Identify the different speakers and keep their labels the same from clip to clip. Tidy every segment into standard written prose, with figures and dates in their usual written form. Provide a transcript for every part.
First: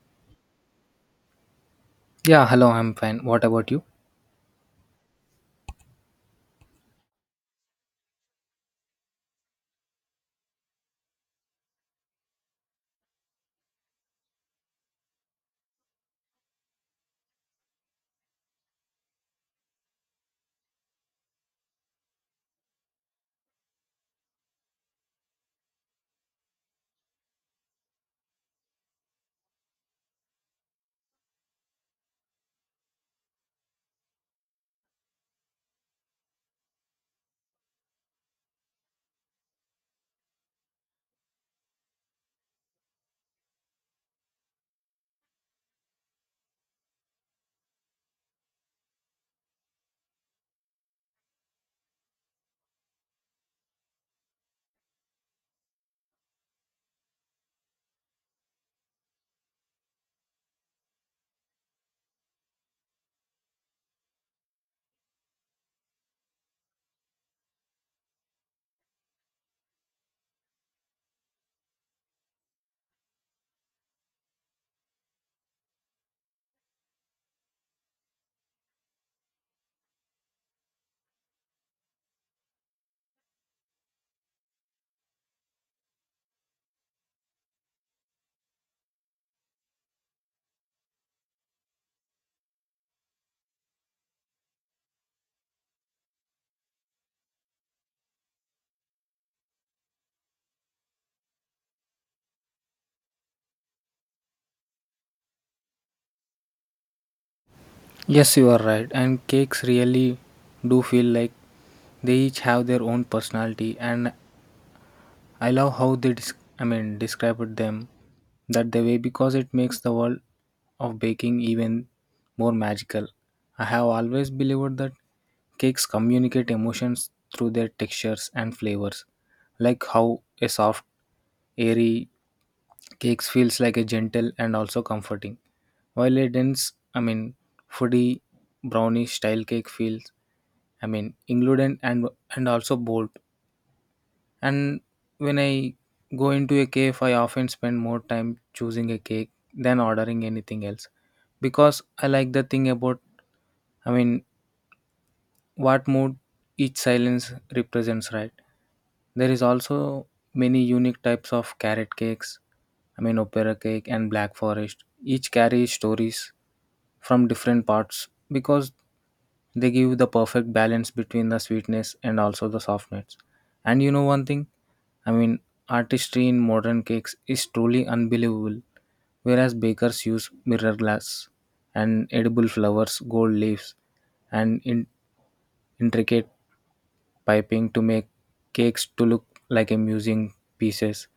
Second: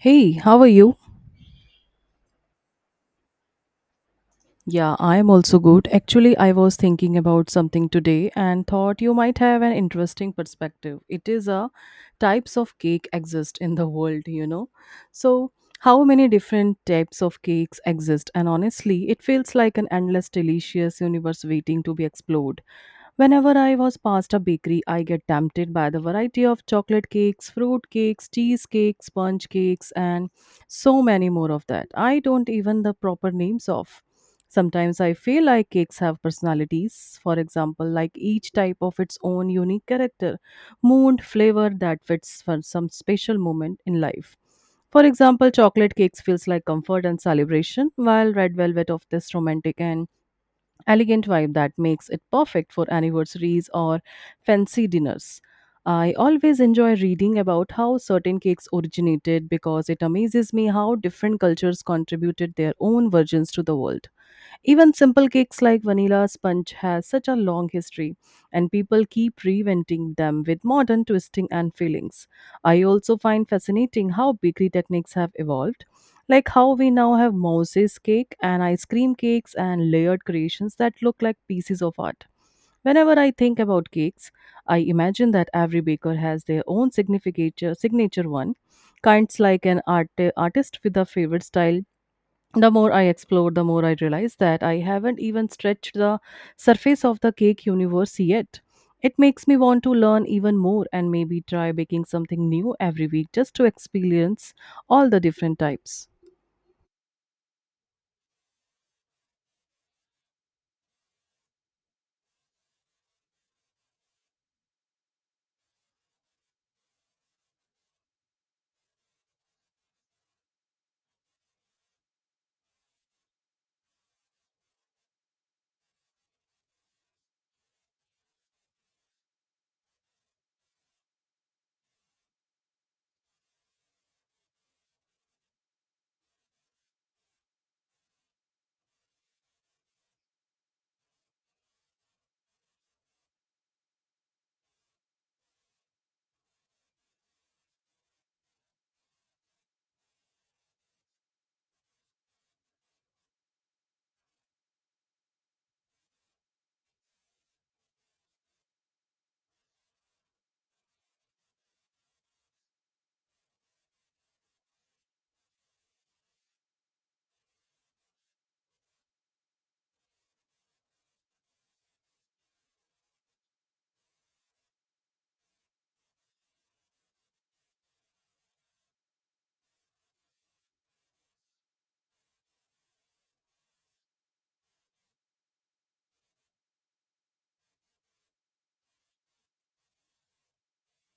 Speaker 1: Hey, how are you?
Speaker 2: Yeah, hello, I'm fine. What about you?
Speaker 1: Yeah, I am also good. Actually, I was thinking about something today and thought you might have an interesting perspective. It is a types of cake exist in the world, So, how many different types of cakes exist and honestly, it feels like an endless delicious universe waiting to be explored. Whenever I was past a bakery, I get tempted by the variety of chocolate cakes, fruit cakes, cheese cakes, sponge cakes and so many more of that I don't even the proper names of sometimes I feel like cakes have personalities, for example like each type of its own unique character, mood, flavor that fits for some special moment in life. For example, chocolate cakes feels like comfort and celebration, while red velvet of this romantic and elegant vibe that makes it perfect for anniversaries or fancy dinners. I always enjoy reading about how certain cakes originated because it amazes me how different cultures contributed their own versions to the world. Even simple cakes like vanilla sponge has such a long history, and people keep reinventing them with modern twisting and fillings. I also find fascinating how bakery techniques have evolved, like how we now have Moses cake and ice cream cakes and layered creations that look like pieces of art. Whenever I think about cakes, I imagine that every baker has their own signature one, kinds like an artist with a favorite style. The more I explore, the more I realize that I haven't even stretched the surface of the cake universe yet. It makes me want to learn even more and maybe try baking something new every week just to experience all the different types.
Speaker 2: Yes, you are right. And cakes really do feel like they each have their own personality, and I love how described them that the way because it makes the world of baking even more magical. I have always believed that cakes communicate emotions through their textures and flavors, like how a soft, airy cakes feels like a gentle and also comforting, while a dense, foodie brownie style cake feels included and also bold, and when I go into a cave I often spend more time choosing a cake than ordering anything else because I like the thing about, i mean what mood each silence represents, right? There is also many unique types of carrot cakes, opera cake and black forest, each carries stories from different parts because they give the perfect balance between the sweetness and also the softness. And you know one thing, i mean artistry in modern cakes is truly unbelievable, whereas bakers use mirror glass and edible flowers, gold leaves, and in intricate piping to make cakes to look like amusing pieces.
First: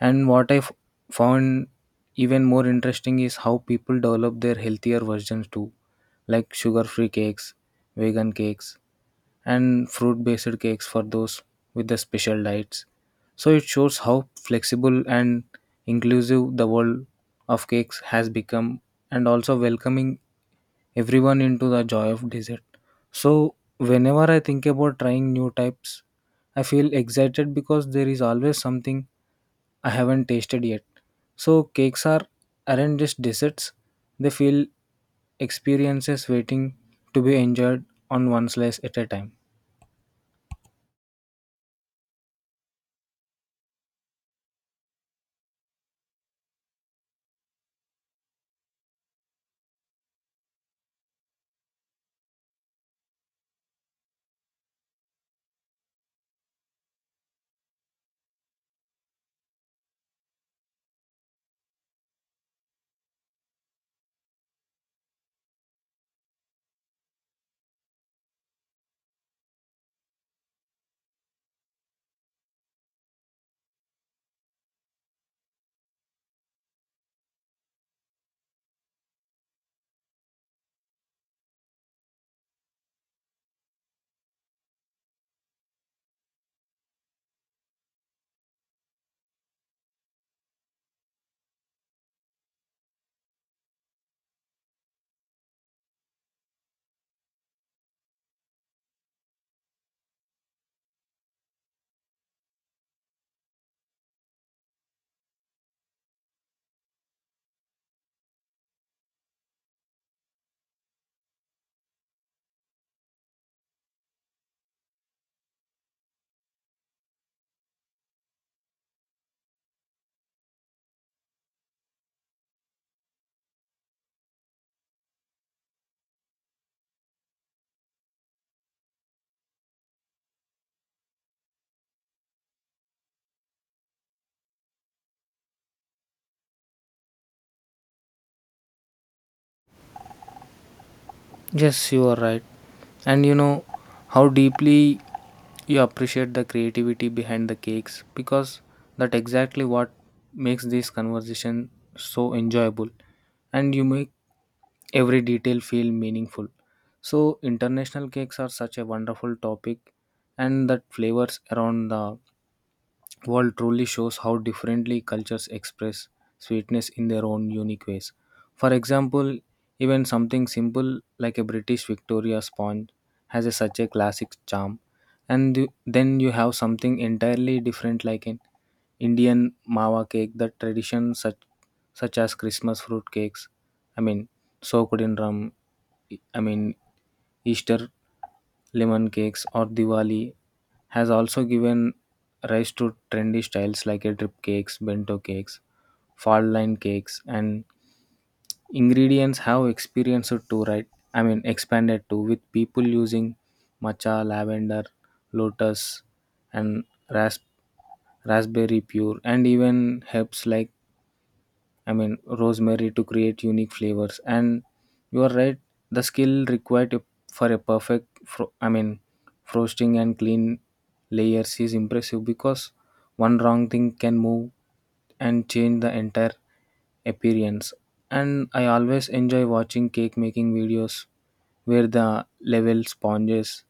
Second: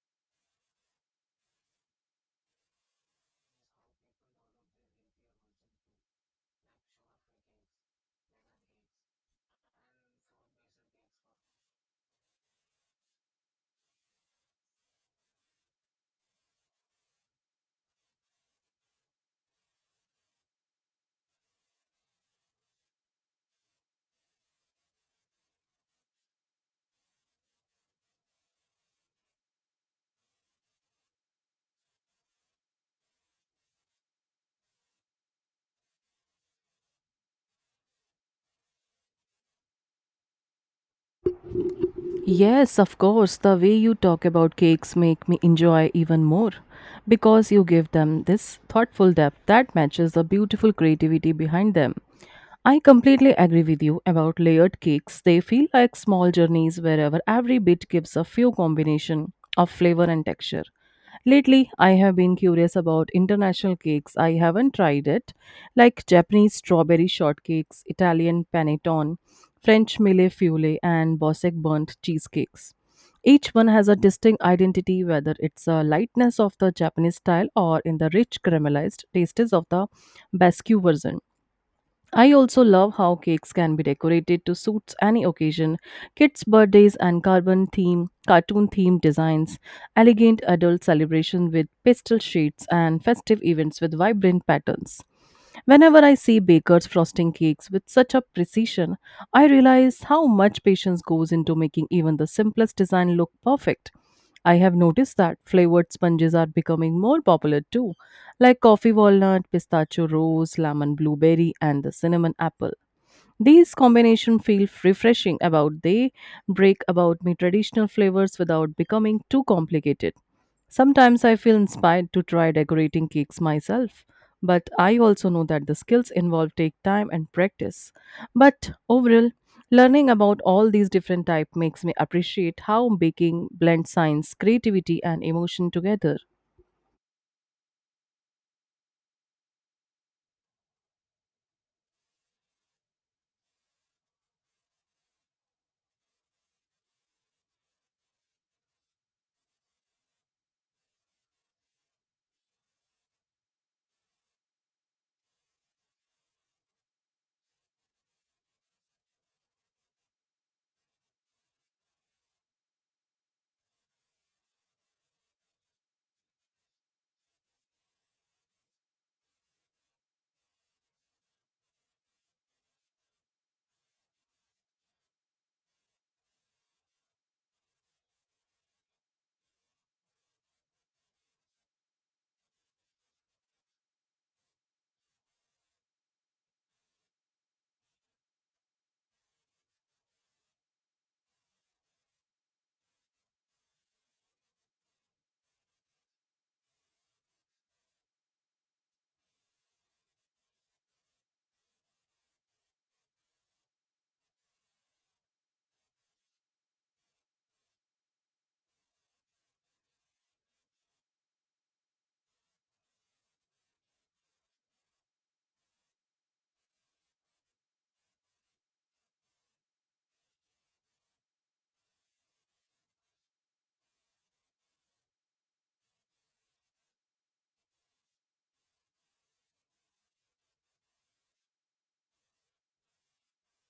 Speaker 2: And found even more interesting is how people develop their healthier versions too, like sugar free cakes, vegan cakes, and fruit based cakes for those with the special diets. So it shows how flexible and inclusive the world of cakes has become, and also welcoming everyone into the joy of dessert. So, Whenever I think about trying new types, I feel excited because there is always something I haven't tasted yet. So cakes are aren't just desserts; they feel experiences waiting to be enjoyed on one slice at a time.
Speaker 1: Yes, of course, the way you talk about cakes make me enjoy even more because you give them this thoughtful depth that matches the beautiful creativity behind them. I completely agree with you about layered cakes. They feel like small journeys wherever every bit gives a few combination of flavor and texture. Lately, I have been curious about international cakes I haven't tried, it, like Japanese strawberry shortcakes, Italian panettone, French mille feuille, and Bosek burnt cheesecakes. Each one has a distinct identity, whether it's a lightness of the Japanese style or in the rich caramelized tastes of the Basque version. I also love how cakes can be decorated to suit any occasion, kids' birthdays and carbon theme, cartoon themed designs, elegant adult celebration with pastel shades and festive events with vibrant patterns. Whenever I see bakers frosting cakes with such a precision, I realize how much patience goes into making even the simplest design look perfect. I have noticed that flavored sponges are becoming more popular too, like coffee walnut, pistachio rose, lemon blueberry, and the cinnamon apple. These combination feel refreshing about they break about me traditional flavors without becoming too complicated. Sometimes I feel inspired to try decorating cakes myself, but I also know that the skills involved take time and practice. But overall, learning about all these different types makes me appreciate how baking blends science, creativity, and emotion together.
Speaker 2: Yes, you are right. And you know how deeply you appreciate the creativity behind the cakes, because that exactly what makes this conversation so enjoyable. And you make every detail feel meaningful. So international cakes are such a wonderful topic, and that flavors around the world truly shows how differently cultures express sweetness in their own unique ways. For example, even something simple like a British Victoria sponge has a, such a classic charm, and then you have something entirely different like an Indian mawa cake that tradition such such as Christmas fruit cakes, I mean, soaked in rum. I mean, Easter lemon cakes or Diwali has also given rise to trendy styles like a drip cakes, bento cakes, fall line cakes, and ingredients have experienced too, right? Expanded too with people using matcha, lavender, lotus, and rasp- raspberry pure, and even herbs like, rosemary to create unique flavors. And you are right, the skill for a perfect, frosting and clean layers is impressive because one wrong thing can move and change the entire appearance. And I always enjoy watching cake making videos where the level sponges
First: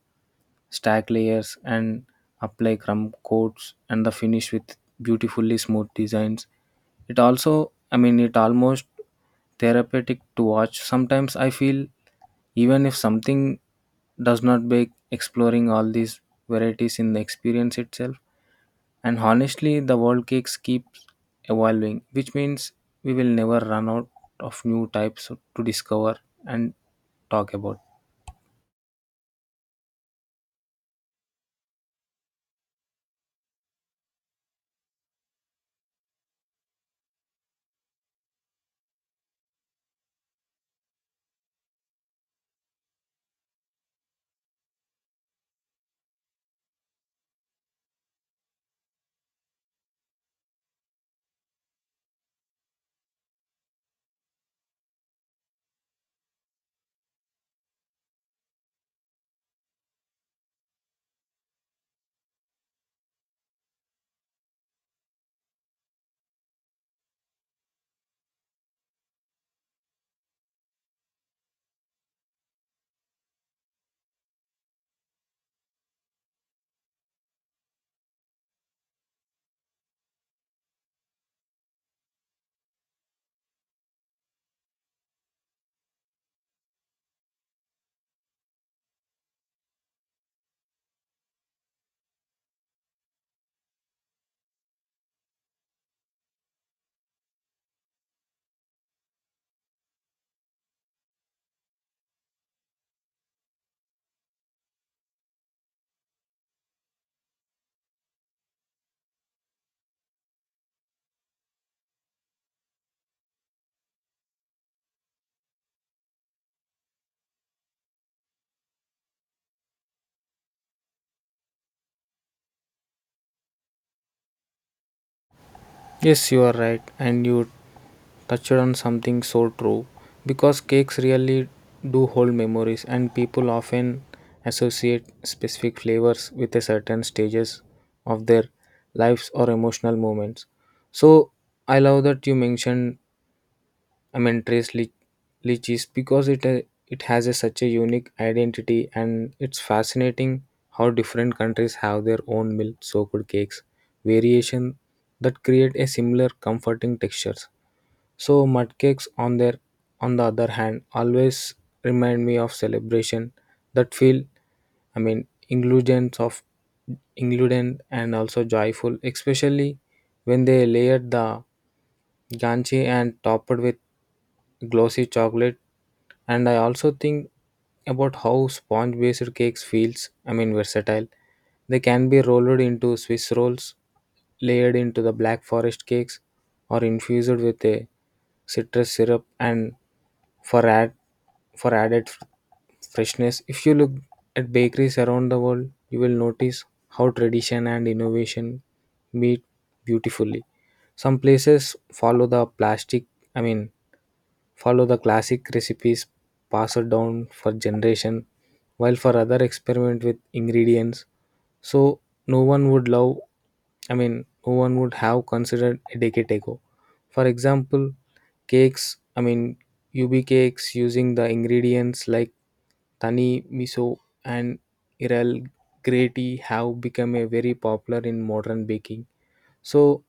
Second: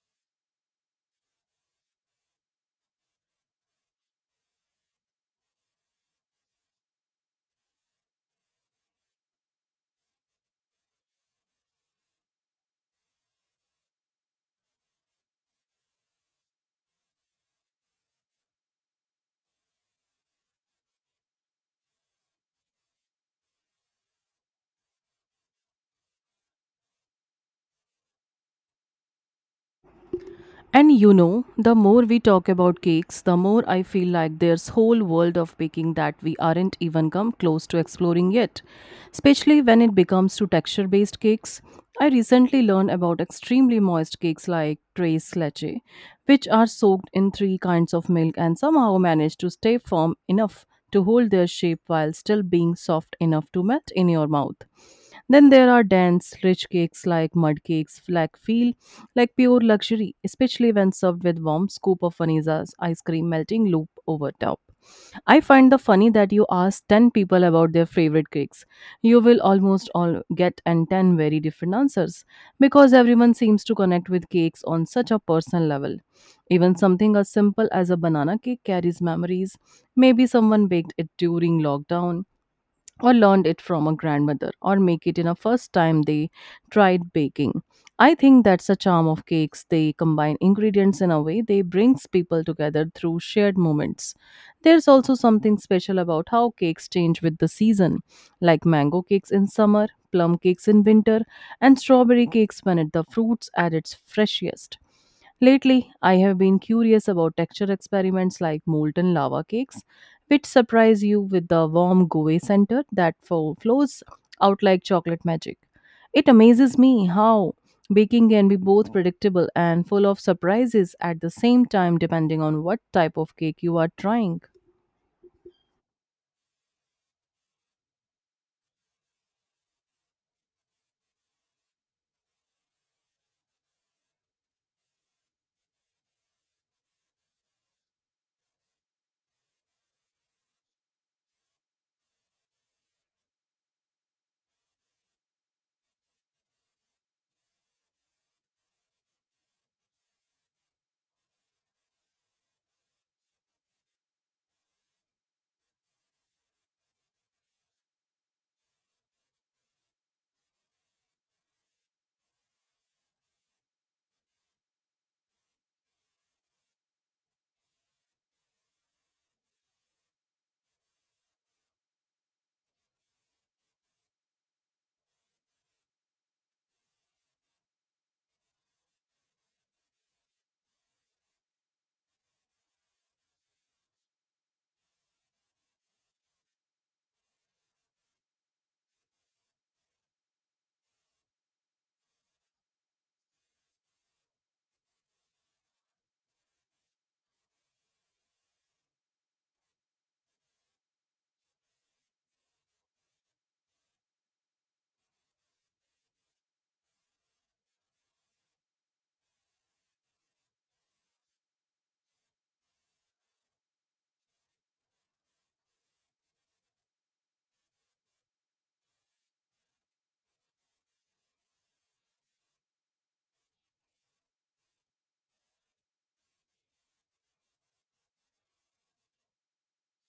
Speaker 2: stack layers and apply crumb coats and the finish with beautifully smooth designs. It also, it almost therapeutic to watch. Sometimes I feel even if something does not bake, exploring all these varieties in the experience itself. And honestly, the world cakes keeps evolving, which means we will never run out of new types to discover and talk about.
Speaker 1: And you know, the more we talk about cakes, the more I feel like there's whole world of baking that we aren't even come close to exploring yet. Especially when it becomes to texture-based cakes. I recently learned about extremely moist cakes like tres leche, which are soaked in three kinds of milk and somehow manage to stay firm enough to hold their shape while still being soft enough to melt in your mouth. Then there are dense, rich cakes like mud cakes, like feel like pure luxury, especially when served with warm scoop of Vanilla's ice cream melting loop over top. I find the funny that you ask 10 people about their favorite cakes. You will almost all get and 10 very different answers because everyone seems to connect with cakes on such a personal level. Even something as simple as a banana cake carries memories. Maybe someone baked it during lockdown, or learned it from a grandmother or make it in a first time they tried baking. I think that's the charm of cakes. They combine ingredients in a way they brings people together through shared moments. There's also something special about how cakes change with the season, like mango cakes in summer, plum cakes in winter, and strawberry cakes when it, the fruits at its freshest. Lately, I have been curious about texture experiments like molten lava cakes, which surprise you with the warm gooey center that flows out like chocolate magic. It amazes me how baking can be both predictable and full of surprises at the same time, depending on what type of cake you are trying.
Speaker 2: Yes, you are right. And you touched on something so true because cakes really do hold memories, and people often associate specific flavors with a certain stages of their lives or emotional moments. So I love that you mentioned, I mean, Trace Lich- Lichis because it has a, such a unique identity, and it's fascinating how different countries have their own milk-soaked cakes variation that create a similar comforting textures. So mud cakes on their on the other hand always remind me of celebration that feel, I mean ingredients of ingredient and also joyful, especially when they layered the ganchi and topped with glossy chocolate. And I also think about how sponge based cakes feels, versatile. They can be rolled into Swiss rolls, layered into the black forest cakes, or infused with a citrus syrup and for add for added f- freshness. If you look at bakeries around the world, you will notice how tradition and innovation meet beautifully. Some places follow the I mean, follow the classic recipes passed down for generation, while for other experiment with ingredients. So no one would no one would have considered a decade ago. For example, cakes, I mean, UB cakes using the ingredients like Tani miso and Irel grati have become a very popular in modern baking. So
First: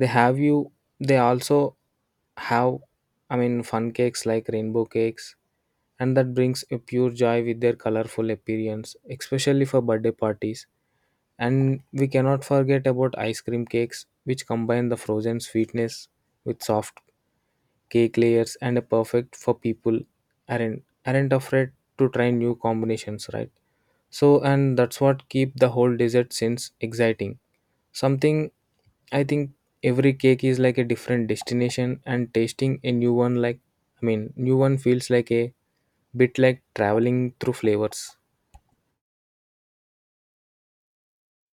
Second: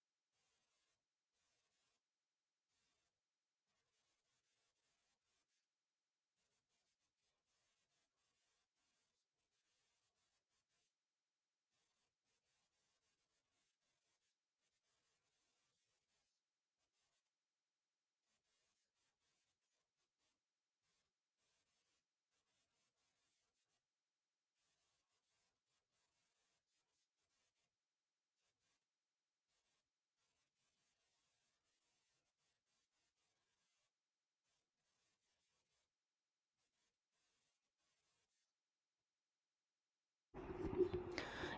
Speaker 2: they have you they also have, fun cakes like rainbow cakes, and that brings a pure joy with their colorful appearance, especially for birthday parties. And we cannot forget about ice cream cakes which combine the frozen sweetness with soft cake layers and are perfect for people aren't afraid to try new combinations, right? So and that's what keep the whole dessert since exciting. Something I think every cake is like a different destination, and tasting a new one like, new one feels like a bit like traveling through flavors.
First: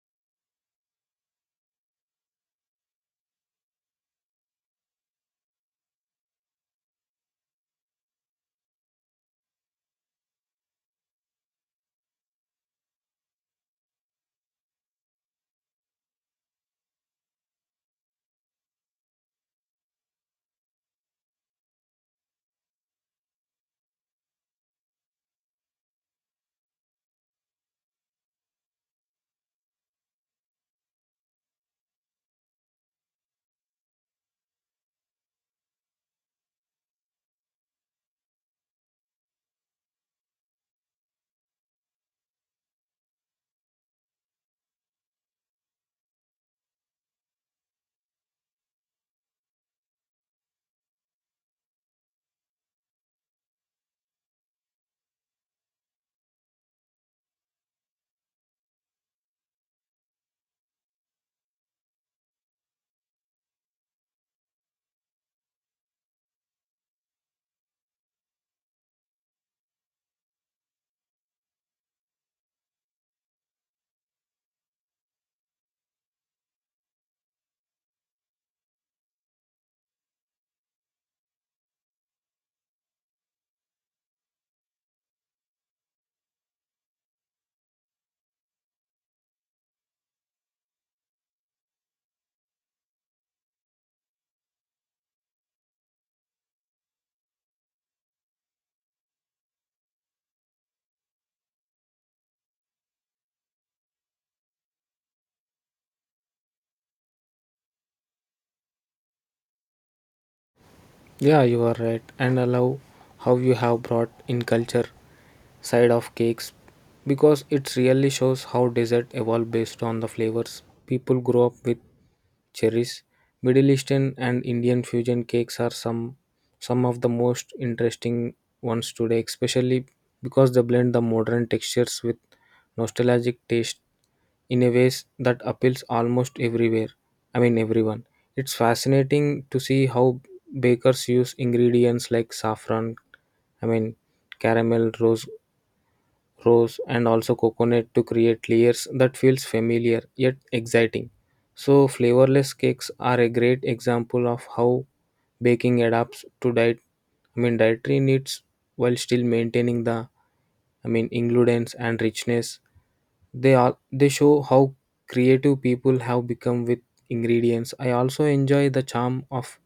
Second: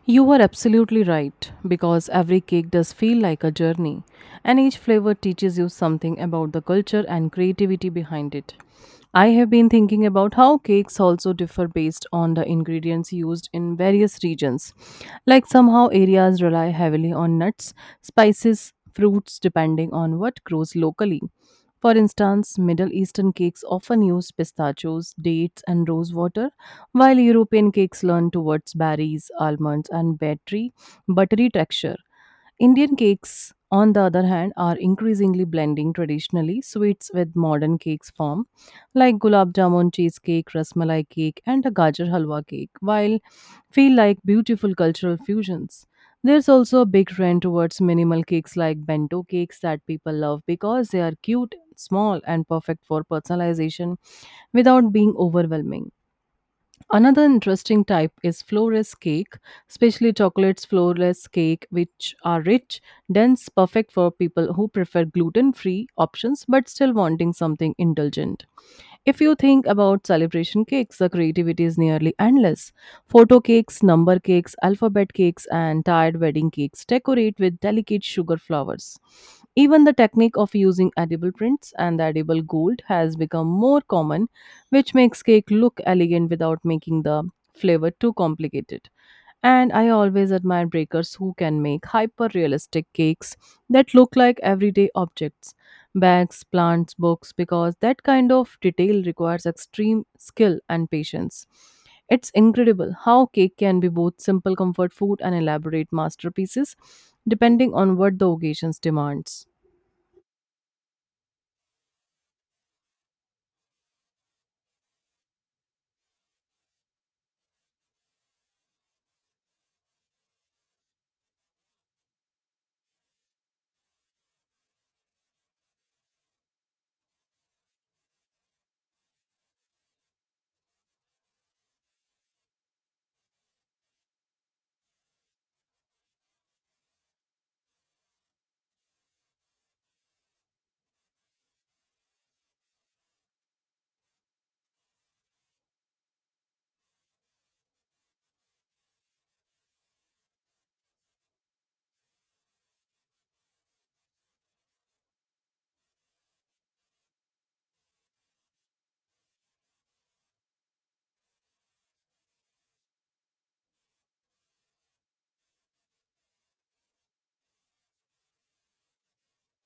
Speaker 1: You are absolutely right, because every cake does feel like a journey, and each flavor teaches you something about the culture and creativity behind it. I have been thinking about how cakes also differ based on the ingredients used in various regions. Like somehow areas rely heavily on nuts, spices, fruits depending on what grows locally. For instance, Middle Eastern cakes often use pistachios, dates, and rosewater, while European cakes lean towards berries, almonds, and buttery texture. Indian cakes, on the other hand, are increasingly blending traditionally sweets with modern cakes form, like gulab jamun cheesecake, rasmalai cake, and a gajar halwa cake, while feel like beautiful cultural fusions. There's also a big trend towards minimal cakes like bento cakes that people love because they are cute, small, and perfect for personalization without being overwhelming. Another interesting type is florless cake, especially chocolates florless cake, which are rich, dense, perfect for people who prefer gluten free options but still wanting something indulgent. If you think about celebration cakes, the creativity is nearly endless. Photo cakes, number cakes, alphabet cakes, and tired wedding cakes decorate with delicate sugar flowers. Even the technique of using edible prints and the edible gold has become more common, which makes cake look elegant without making the flavor too complicated. And I always admire bakers who can make hyper realistic cakes that look like everyday objects, bags, plants, books, because that kind of detail requires extreme skill and patience. It's incredible how cake can be both simple comfort food and elaborate masterpieces, depending on what the occasion demands.
Speaker 2: Yeah, you are right. And I love how you have brought in culture side of cakes because it really shows how dessert evolved based on the flavors people grow up with. Cherries, Middle Eastern and Indian fusion cakes are some of the most interesting ones today, especially because they blend the modern textures with nostalgic taste in a ways that appeals almost everywhere. I mean everyone. It's fascinating to see how bakers use ingredients like saffron, I mean caramel, rose and also coconut to create layers that feels familiar yet exciting. So flavorless cakes are a great example of how baking adapts to diet, dietary needs, while still maintaining the, ingredients and richness. They show how creative people have become with ingredients. I also enjoy the charm of,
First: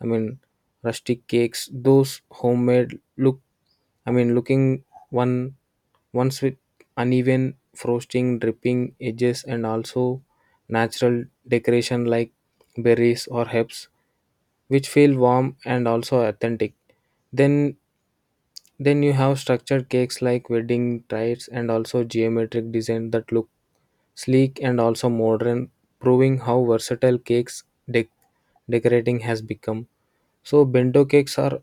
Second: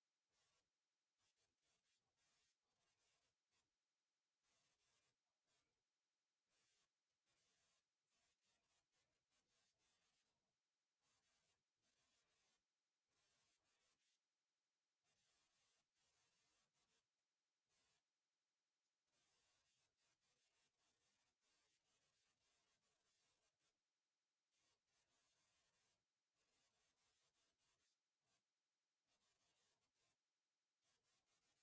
Speaker 2: i mean rustic cakes, those homemade looking one ones with uneven frosting, dripping edges, and also natural decoration like berries or herbs, which feel warm and also authentic. Then, then you have structured cakes like wedding tides and also geometric design that look sleek and also modern, proving how versatile cakes dec- decorating has become. So bento cakes are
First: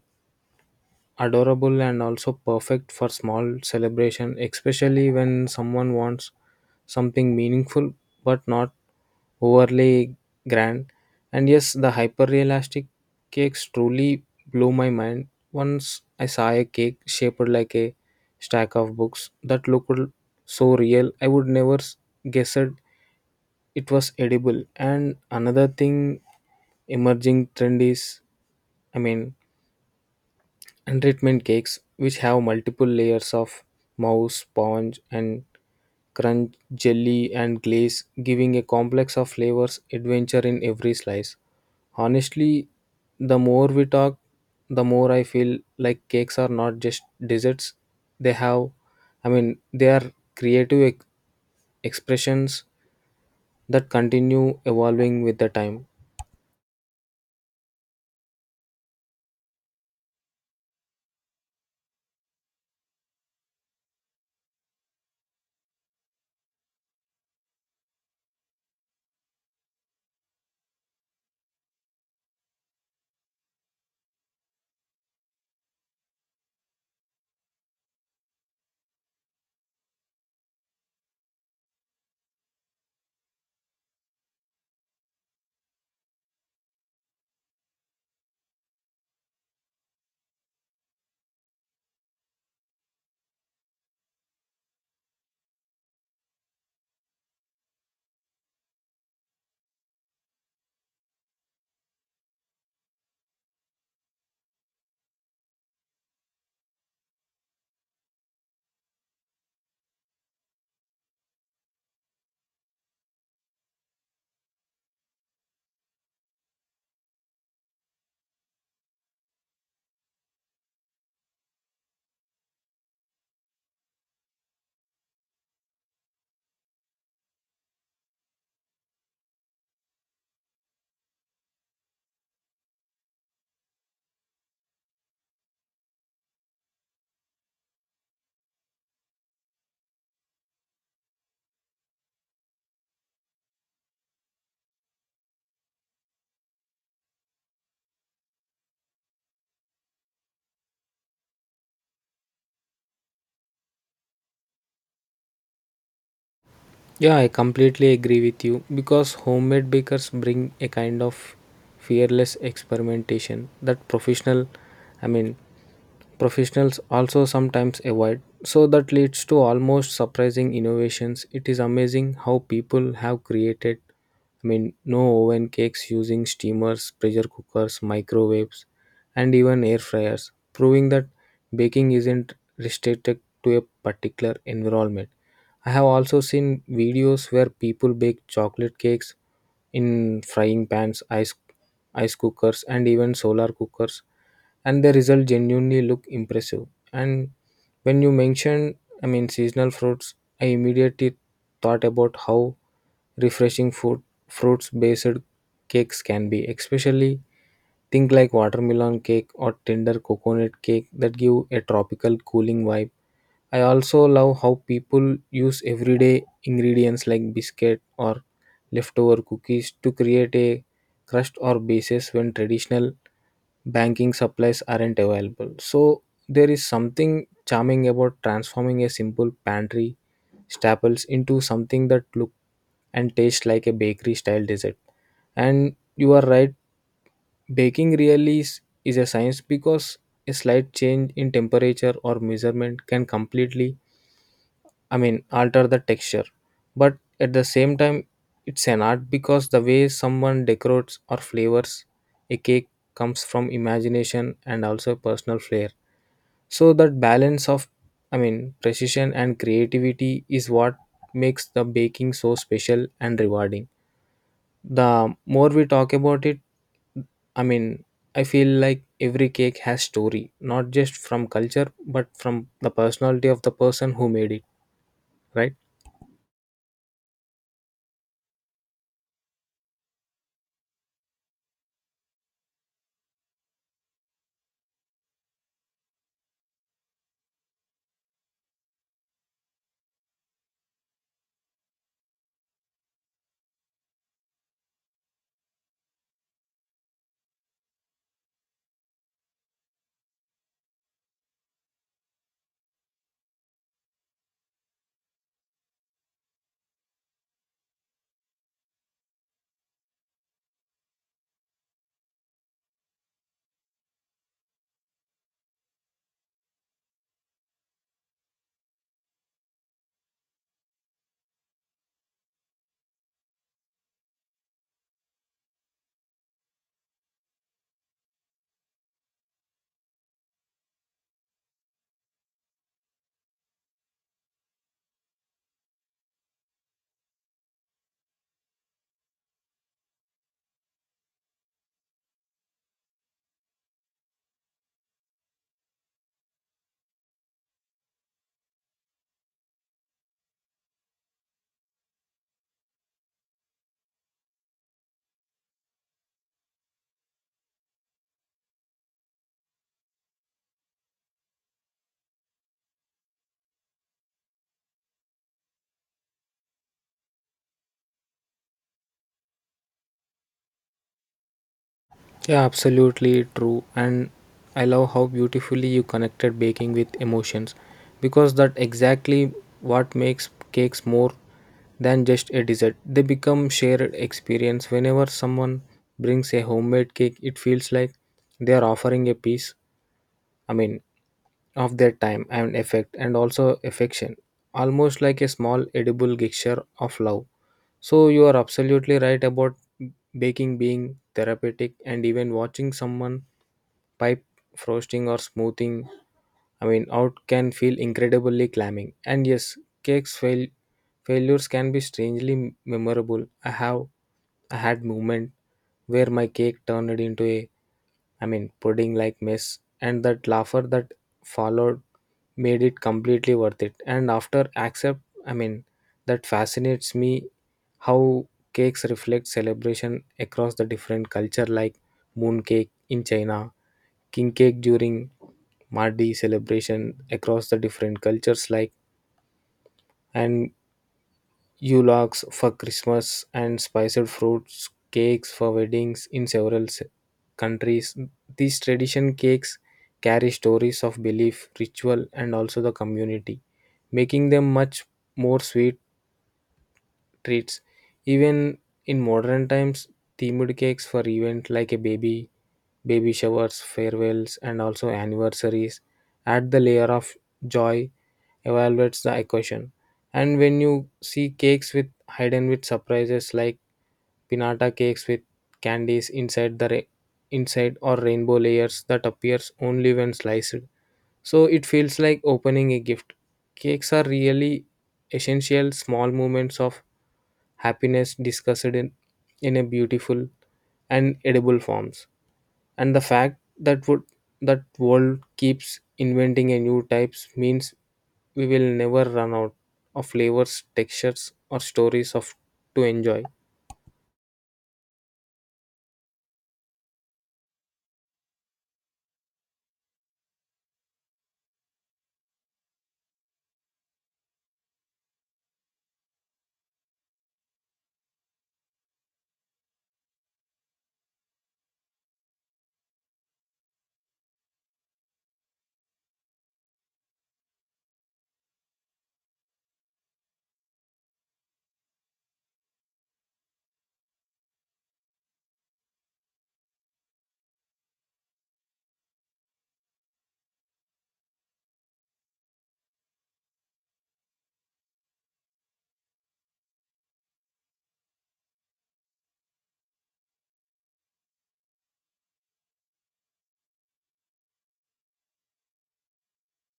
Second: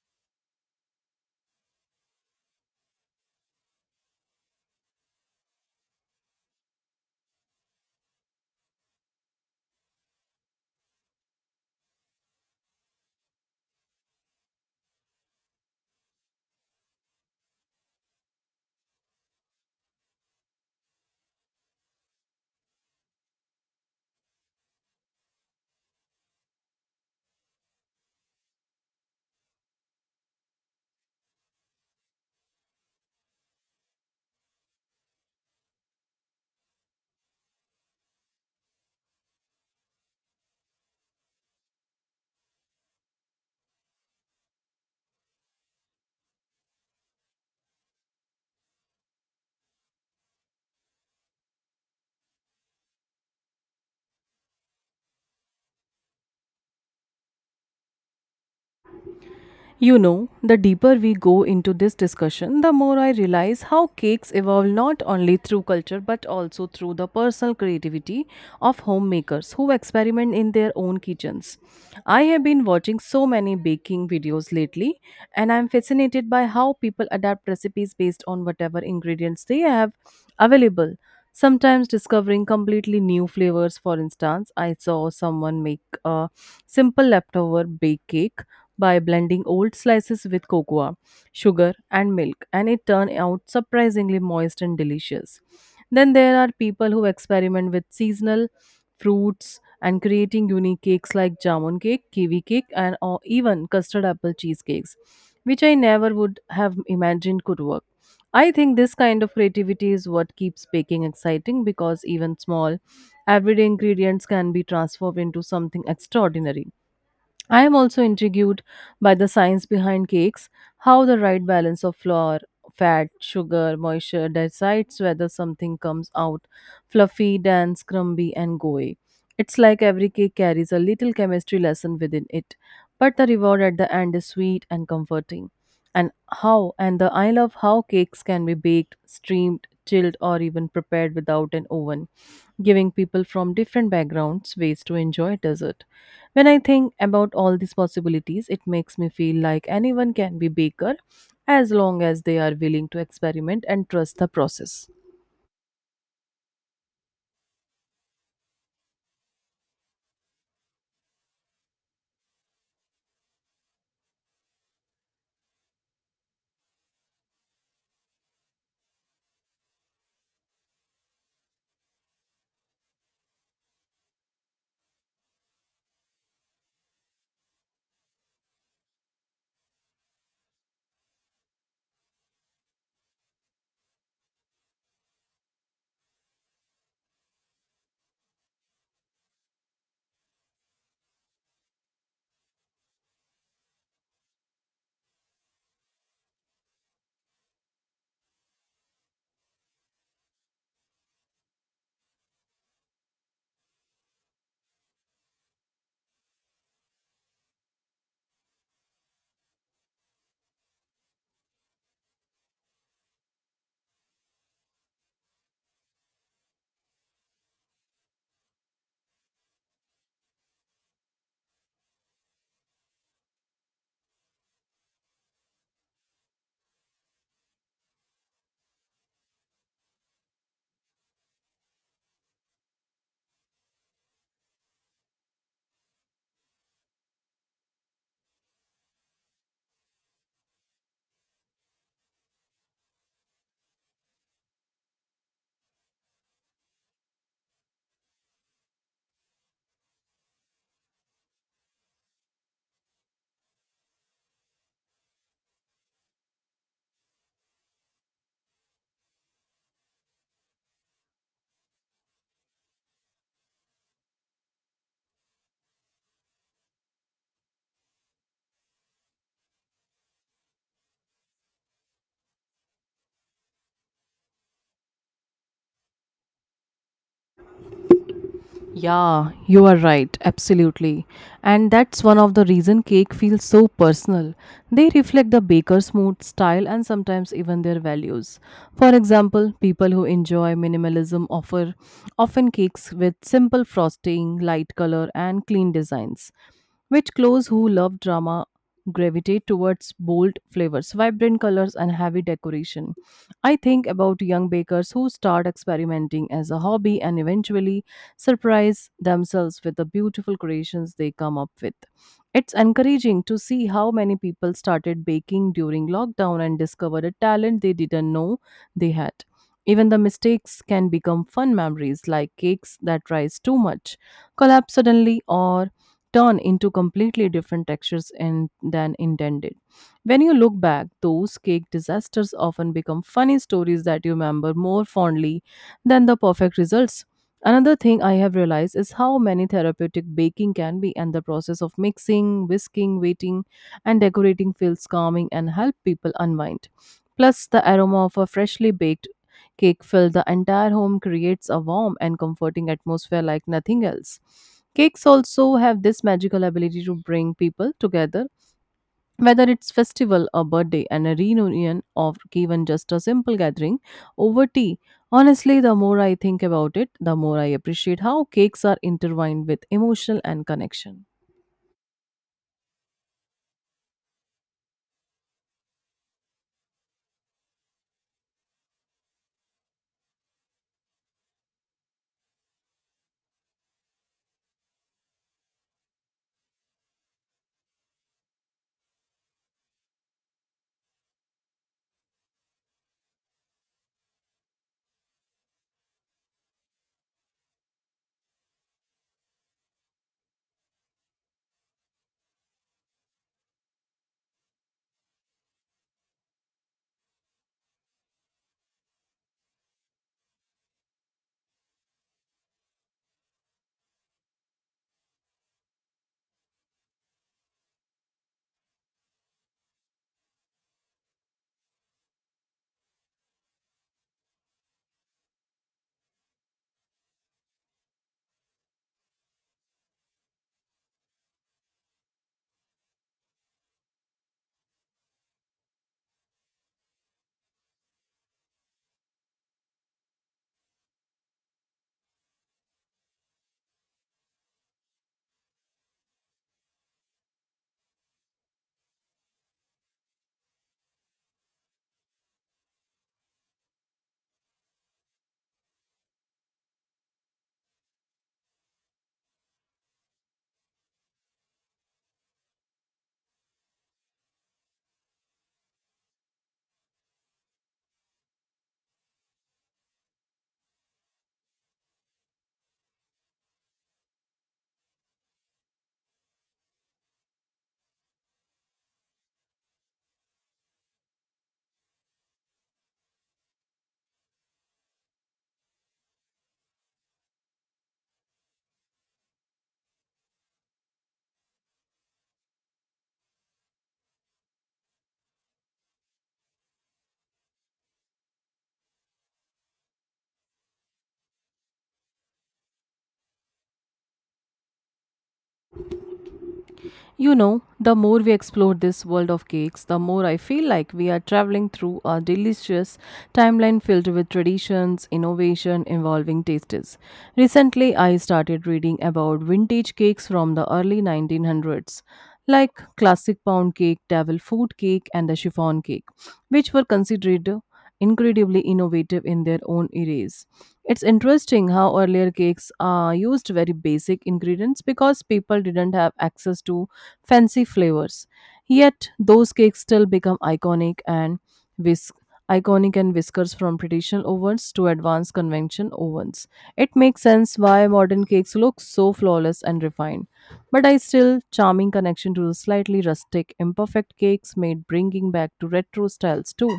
Speaker 2: adorable and also perfect for small celebration, especially when someone wants something meaningful but not overly grand. And yes, the hyper realistic cakes truly blew my mind. Once I saw a cake shaped like a stack of books that looked so real, I would never guessed it was edible. And another thing, emerging trend is, I mean, treatment cakes, which have multiple layers of mousse, sponge, and crunch, jelly, and glaze, giving a complex of flavors adventure in every slice. Honestly, the more we talk, the more I feel like cakes are not just desserts. They have, they are creative expressions that continue evolving with the time.
Speaker 1: You know, the deeper we go into this discussion, the more I realize how cakes evolve not only through culture but also through the personal creativity of homemakers who experiment in their own kitchens. I have been watching so many baking videos lately, and I'm fascinated by how people adapt recipes based on whatever ingredients they have available. Sometimes discovering completely new flavors. For instance, I saw someone make a simple leftover bake cake by blending old slices with cocoa, sugar, and milk, and it turned out surprisingly moist and delicious. Then there are people who experiment with seasonal fruits and creating unique cakes like jamun cake, kiwi cake, and or even custard apple cheesecakes, which I never would have imagined could work. I think this kind of creativity is what keeps baking exciting because even small, everyday ingredients can be transformed into something extraordinary. I am also intrigued by the science behind cakes, how the right balance of flour, fat, sugar, moisture decides whether something comes out fluffy, dense, crumbly, and gooey. It's like every cake carries a little chemistry lesson within it, but the reward at the end is sweet and comforting. And how and the I love how cakes can be baked, steamed, chilled, or even prepared without an oven, giving people from different backgrounds ways to enjoy dessert. When I think about all these possibilities, it makes me feel like anyone can be baker as long as they are willing to experiment and trust the process.
Speaker 2: Yeah, I completely agree with you because homemade bakers bring a kind of fearless experimentation that I mean, professionals also sometimes avoid. So that leads to almost surprising innovations. It is amazing how people have created, no oven cakes using steamers, pressure cookers, microwaves, and even air fryers, proving that baking isn't restricted to a particular environment. I have also seen videos where people bake chocolate cakes in frying pans, ice cookers, and even solar cookers, and the result genuinely look impressive. And when you mentioned, seasonal fruits, I immediately thought about how refreshing fruits based cakes can be, especially think like watermelon cake or tender coconut cake that give a tropical cooling vibe. I also love how people use everyday ingredients like biscuit or leftover cookies to create a crust or bases when traditional banking supplies aren't available. So there is something charming about transforming a simple pantry staples into something that look and taste like a bakery style dessert. And you are right, baking really is a science because a slight change in temperature or measurement can completely, alter the texture. But at the same time, it's an art because the way someone decorates or flavors a cake comes from imagination and also personal flair. So that balance of, precision and creativity is what makes the baking so special and rewarding. The more we talk about it, I mean I feel like every cake has story, not just from culture but from the personality of the person who made it, right?
Speaker 1: Yeah, you are right, absolutely. And that's one of the reason cake feels so personal. They reflect the baker's mood, style and sometimes even their values. For example, people who enjoy minimalism offer often cakes with simple frosting, light color and clean designs, which clothes who love drama gravitate towards bold flavors, vibrant colors and heavy decoration. I think about young bakers who start experimenting as a hobby and eventually surprise themselves with the beautiful creations they come up with. It's encouraging to see how many people started baking during lockdown and discovered a talent they didn't know they had. Even the mistakes can become fun memories, like cakes that rise too much, collapse suddenly, or turn into completely different textures in, than intended. When you look back, those cake disasters often become funny stories that you remember more fondly than the perfect results. Another thing I have realized is how many therapeutic baking can be, and the process of mixing, whisking, waiting, and decorating feels calming and help people unwind. Plus, the aroma of a freshly baked cake fills the entire home creates a warm and comforting atmosphere like nothing else. Cakes also have this magical ability to bring people together whether it's festival, a birthday, and a reunion, or even just a simple gathering over tea, honestly, the more I think about it, the more I appreciate how cakes are intertwined with emotional and connection.
Speaker 2: Yeah, absolutely true. And I love how beautifully you connected baking with emotions because that exactly what makes cakes more than just a dessert. They become shared experience. Whenever someone brings a homemade cake, it feels like they are offering a piece, I mean, of their time and effect and also affection, almost like a small edible gesture of love. So you are absolutely right about baking being therapeutic, and even watching someone pipe frosting or smoothing out can feel incredibly clamming. And yes, cakes fail, failures can be strangely memorable. i have I had moment where my cake turned into a pudding like mess, and that laughter that followed made it completely worth it. And after accept, i mean that fascinates me how cakes reflect celebration across the different culture, like moon cake in China, king cake during Mardi celebration across the different cultures, like, and Yulaks for Christmas, and spiced fruits cakes for weddings in several countries. These tradition cakes carry stories of belief, ritual, and also the community, making them much more sweet treats. Even in modern times, themed cakes for events like baby showers, farewells, and also anniversaries add the layer of joy evaluates the equation. And when you see cakes with hidden with surprises, like pinata cakes with candies inside the inside, or rainbow layers that appears only when sliced. So it feels like opening a gift. Cakes are really essential small moments of happiness discussed in a beautiful and edible forms. And the fact that would that world keeps inventing a new types means we will never run out of flavors, textures, or stories of to enjoy.
Speaker 1: You know, the more we explore this world of cakes, the more I feel like we are traveling through a delicious timeline filled with traditions, innovation, evolving tastes. Recently, I started reading about vintage cakes from the early 1900s, like classic pound cake, devil food cake, and the chiffon cake, which were considered incredibly innovative in their own eras. It's interesting how earlier cakes used very basic ingredients because people didn't have access to fancy flavors. Yet those cakes still become iconic and whisk whiskers from traditional ovens to advanced convention ovens. It makes sense why modern cakes look so flawless and refined. But I still charming connection to the slightly rustic, imperfect cakes made bringing back to retro styles too,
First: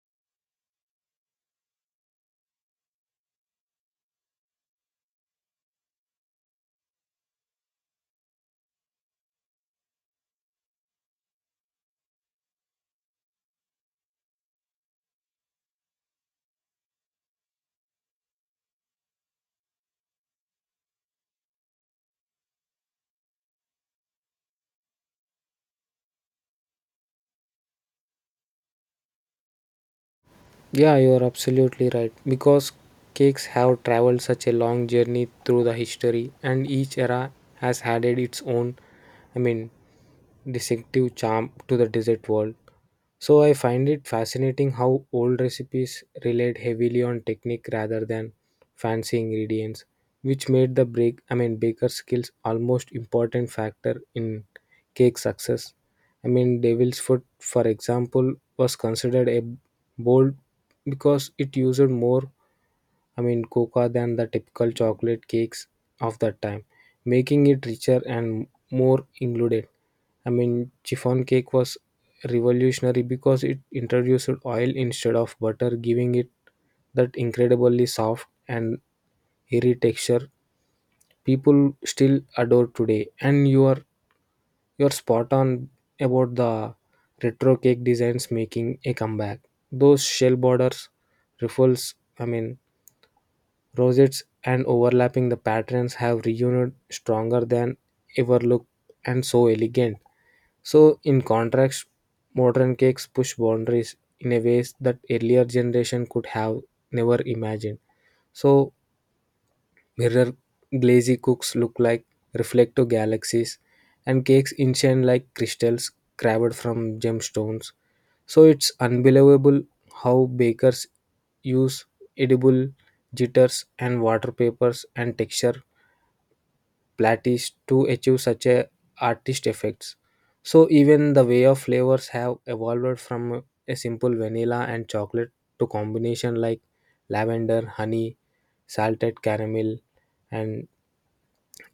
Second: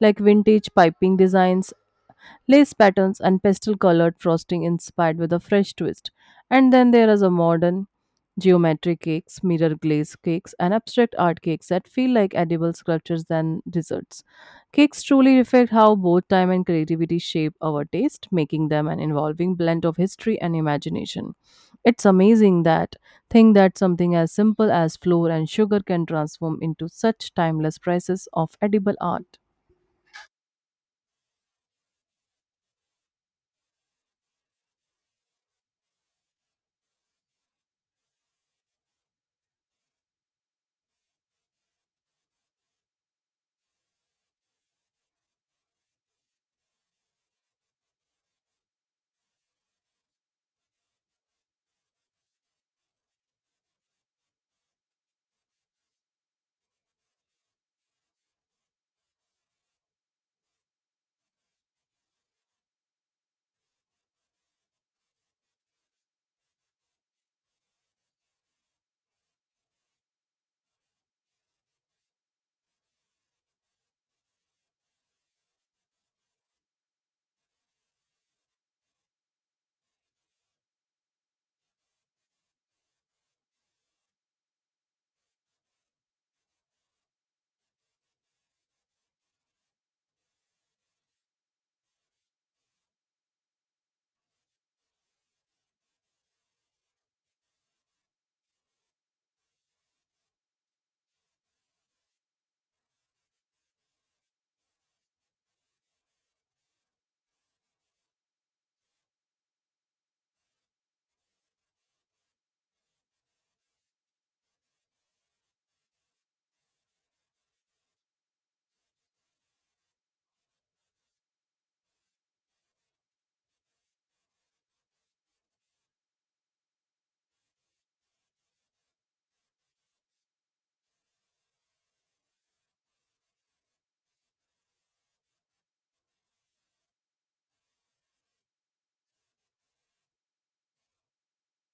Speaker 1: like vintage piping designs lace patterns, and pastel colored frosting inspired with a fresh twist. And then there is a modern geometric cakes, mirror glaze cakes, and abstract art cakes that feel like edible sculptures than desserts. Cakes truly reflect how both time and creativity shape our taste, making them an involving blend of history and imagination. It's amazing that think that something as simple as flour and sugar can transform into such timeless pieces of edible art.
Speaker 2: Yeah, you are absolutely right. Because cakes have traveled such a long journey through the history, and each era has added its own, I mean, distinctive charm to the dessert world. So I find it fascinating how old recipes relied heavily on technique rather than fancy ingredients, which made the break I mean baker skills almost important factor in cake success. I mean devil's foot, for example, was considered a bold because it used more cocoa than the typical chocolate cakes of that time, making it richer and more included. I mean, chiffon cake was revolutionary because it introduced oil instead of butter, giving it that incredibly soft and airy texture people still adore today. And you're spot on about the retro cake designs making a comeback. Those shell borders, ruffles, I mean rosettes, and overlapping the patterns have reunited stronger than ever looked and so elegant. So, in contrast, modern cakes push boundaries in a ways that earlier generation could have never imagined. So, mirror glazy cooks look like reflective galaxies, and cakes enchant like crystals carved from gemstones. So, it's unbelievable how bakers use edible jitters and water papers and texture Platies to achieve such a artist effects. So even the way of flavors have evolved from a simple vanilla and chocolate to combination like lavender, honey, salted caramel, and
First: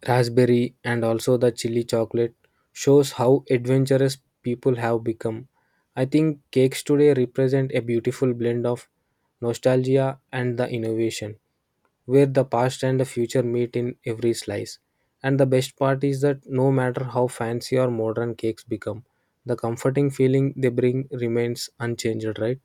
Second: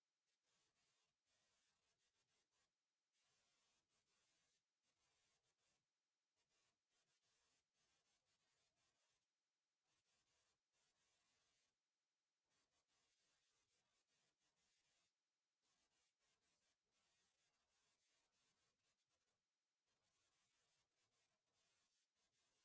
Speaker 2: raspberry, and also the chili chocolate shows how adventurous people have become. I think cakes today represent a beautiful blend of nostalgia and the innovation, where the past and the future meet in every slice. And the best part is that no matter how fancy or modern cakes become, the comforting feeling they bring remains unchanged, right?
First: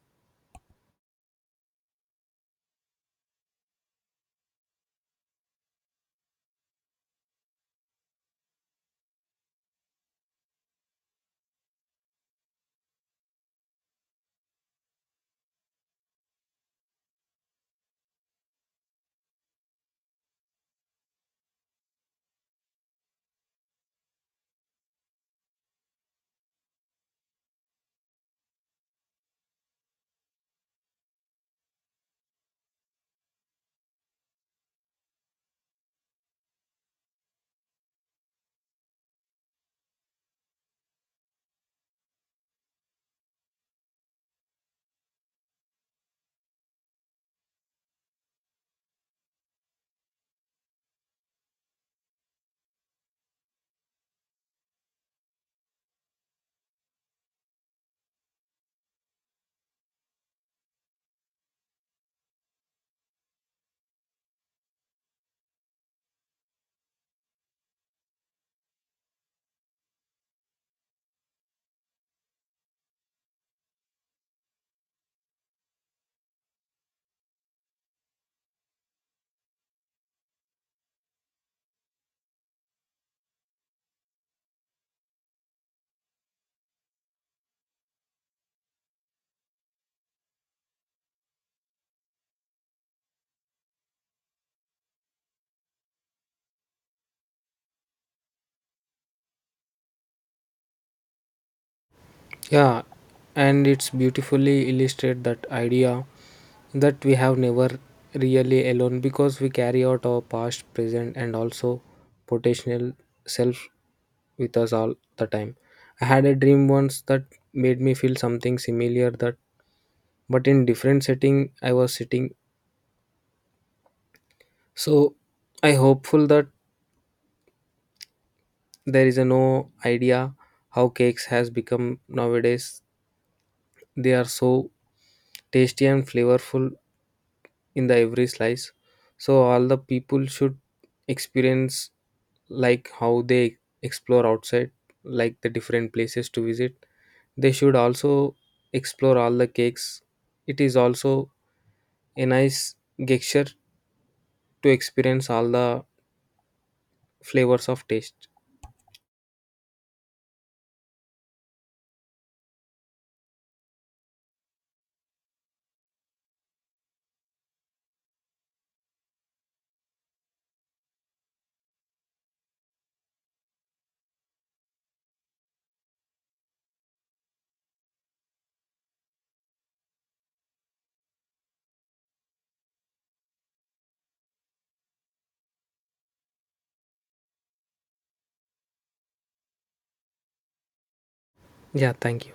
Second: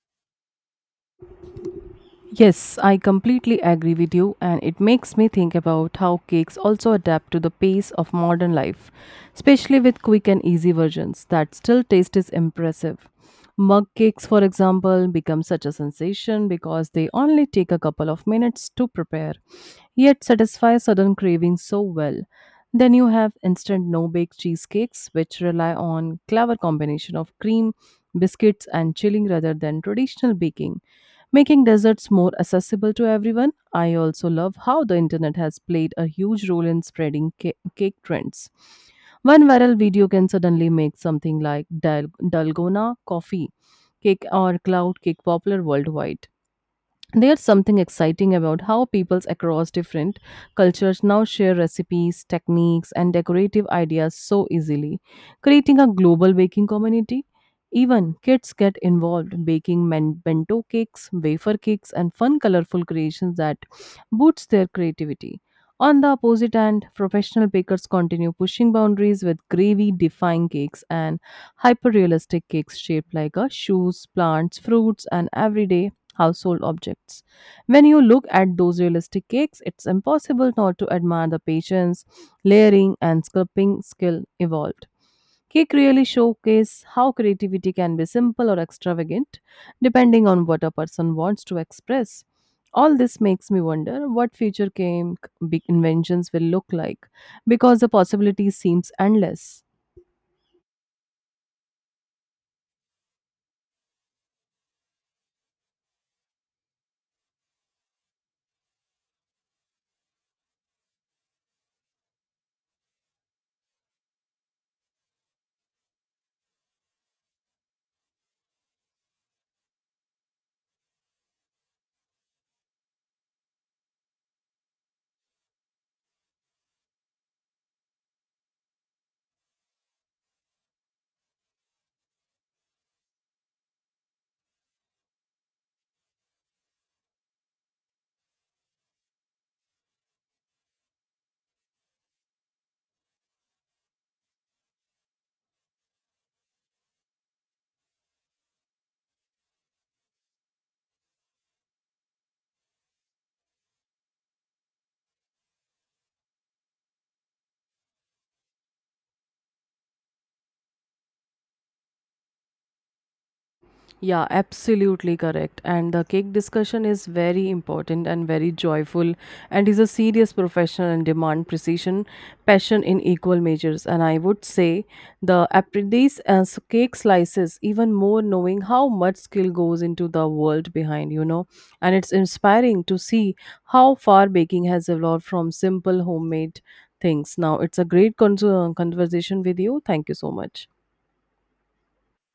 Speaker 1: Yes, I completely agree with you, and it makes me think about how cakes also adapt to the pace of modern life, especially with quick and easy versions that still taste is impressive. Mug cakes, for example, become such a sensation because they only take a couple of minutes to prepare, yet satisfy sudden cravings so well. Then you have instant no bake cheesecakes, which rely on clever combination of cream, biscuits, and chilling rather than traditional baking making deserts more accessible to everyone. I also love how the internet has played a huge role in spreading cake trends. One viral video can suddenly make something like dalgona coffee cake or cloud cake popular worldwide. There's something exciting about how peoples across different cultures now share recipes, techniques, and decorative ideas so easily, creating a global baking community. Even kids get involved baking bento cakes, wafer cakes, and fun, colorful creations that boosts their creativity. On the opposite hand, professional bakers continue pushing boundaries with gravy defying cakes and hyper realistic cakes shaped like a shoes, plants, fruits, and everyday household objects. When you look at those realistic cakes, it's impossible not to admire the patience, layering, and sculpting skill evolved. Cake really showcase how creativity can be simple or extravagant, depending on what a person wants to express. All this makes me wonder what future cake big inventions will look like, because the possibility seems endless.
Speaker 2: Yeah, and it's beautifully illustrate that idea that we have never really alone because we carry out our past, present, and also potential self with us all the time. I had a dream once that made me feel something similar that, but in different setting, I was sitting. So I hopeful that there is a no idea how cakes has become nowadays. They are so tasty and flavorful in the every slice. So all the people should experience like how they explore outside, like the different places to visit. They should also explore all the cakes. It is also a nice gesture to experience all the flavors of taste.
Speaker 1: Yeah, absolutely correct. And the cake discussion is very important and very joyful and is a serious profession and demand precision, passion in equal measures. And I would say the apprentice as cake slices even more knowing how much skill goes into the world behind, you know. And it's inspiring to see how far baking has evolved from simple homemade things. Now it's a great conversation with you. Thank you so much.
Speaker 2: Yeah, thank you.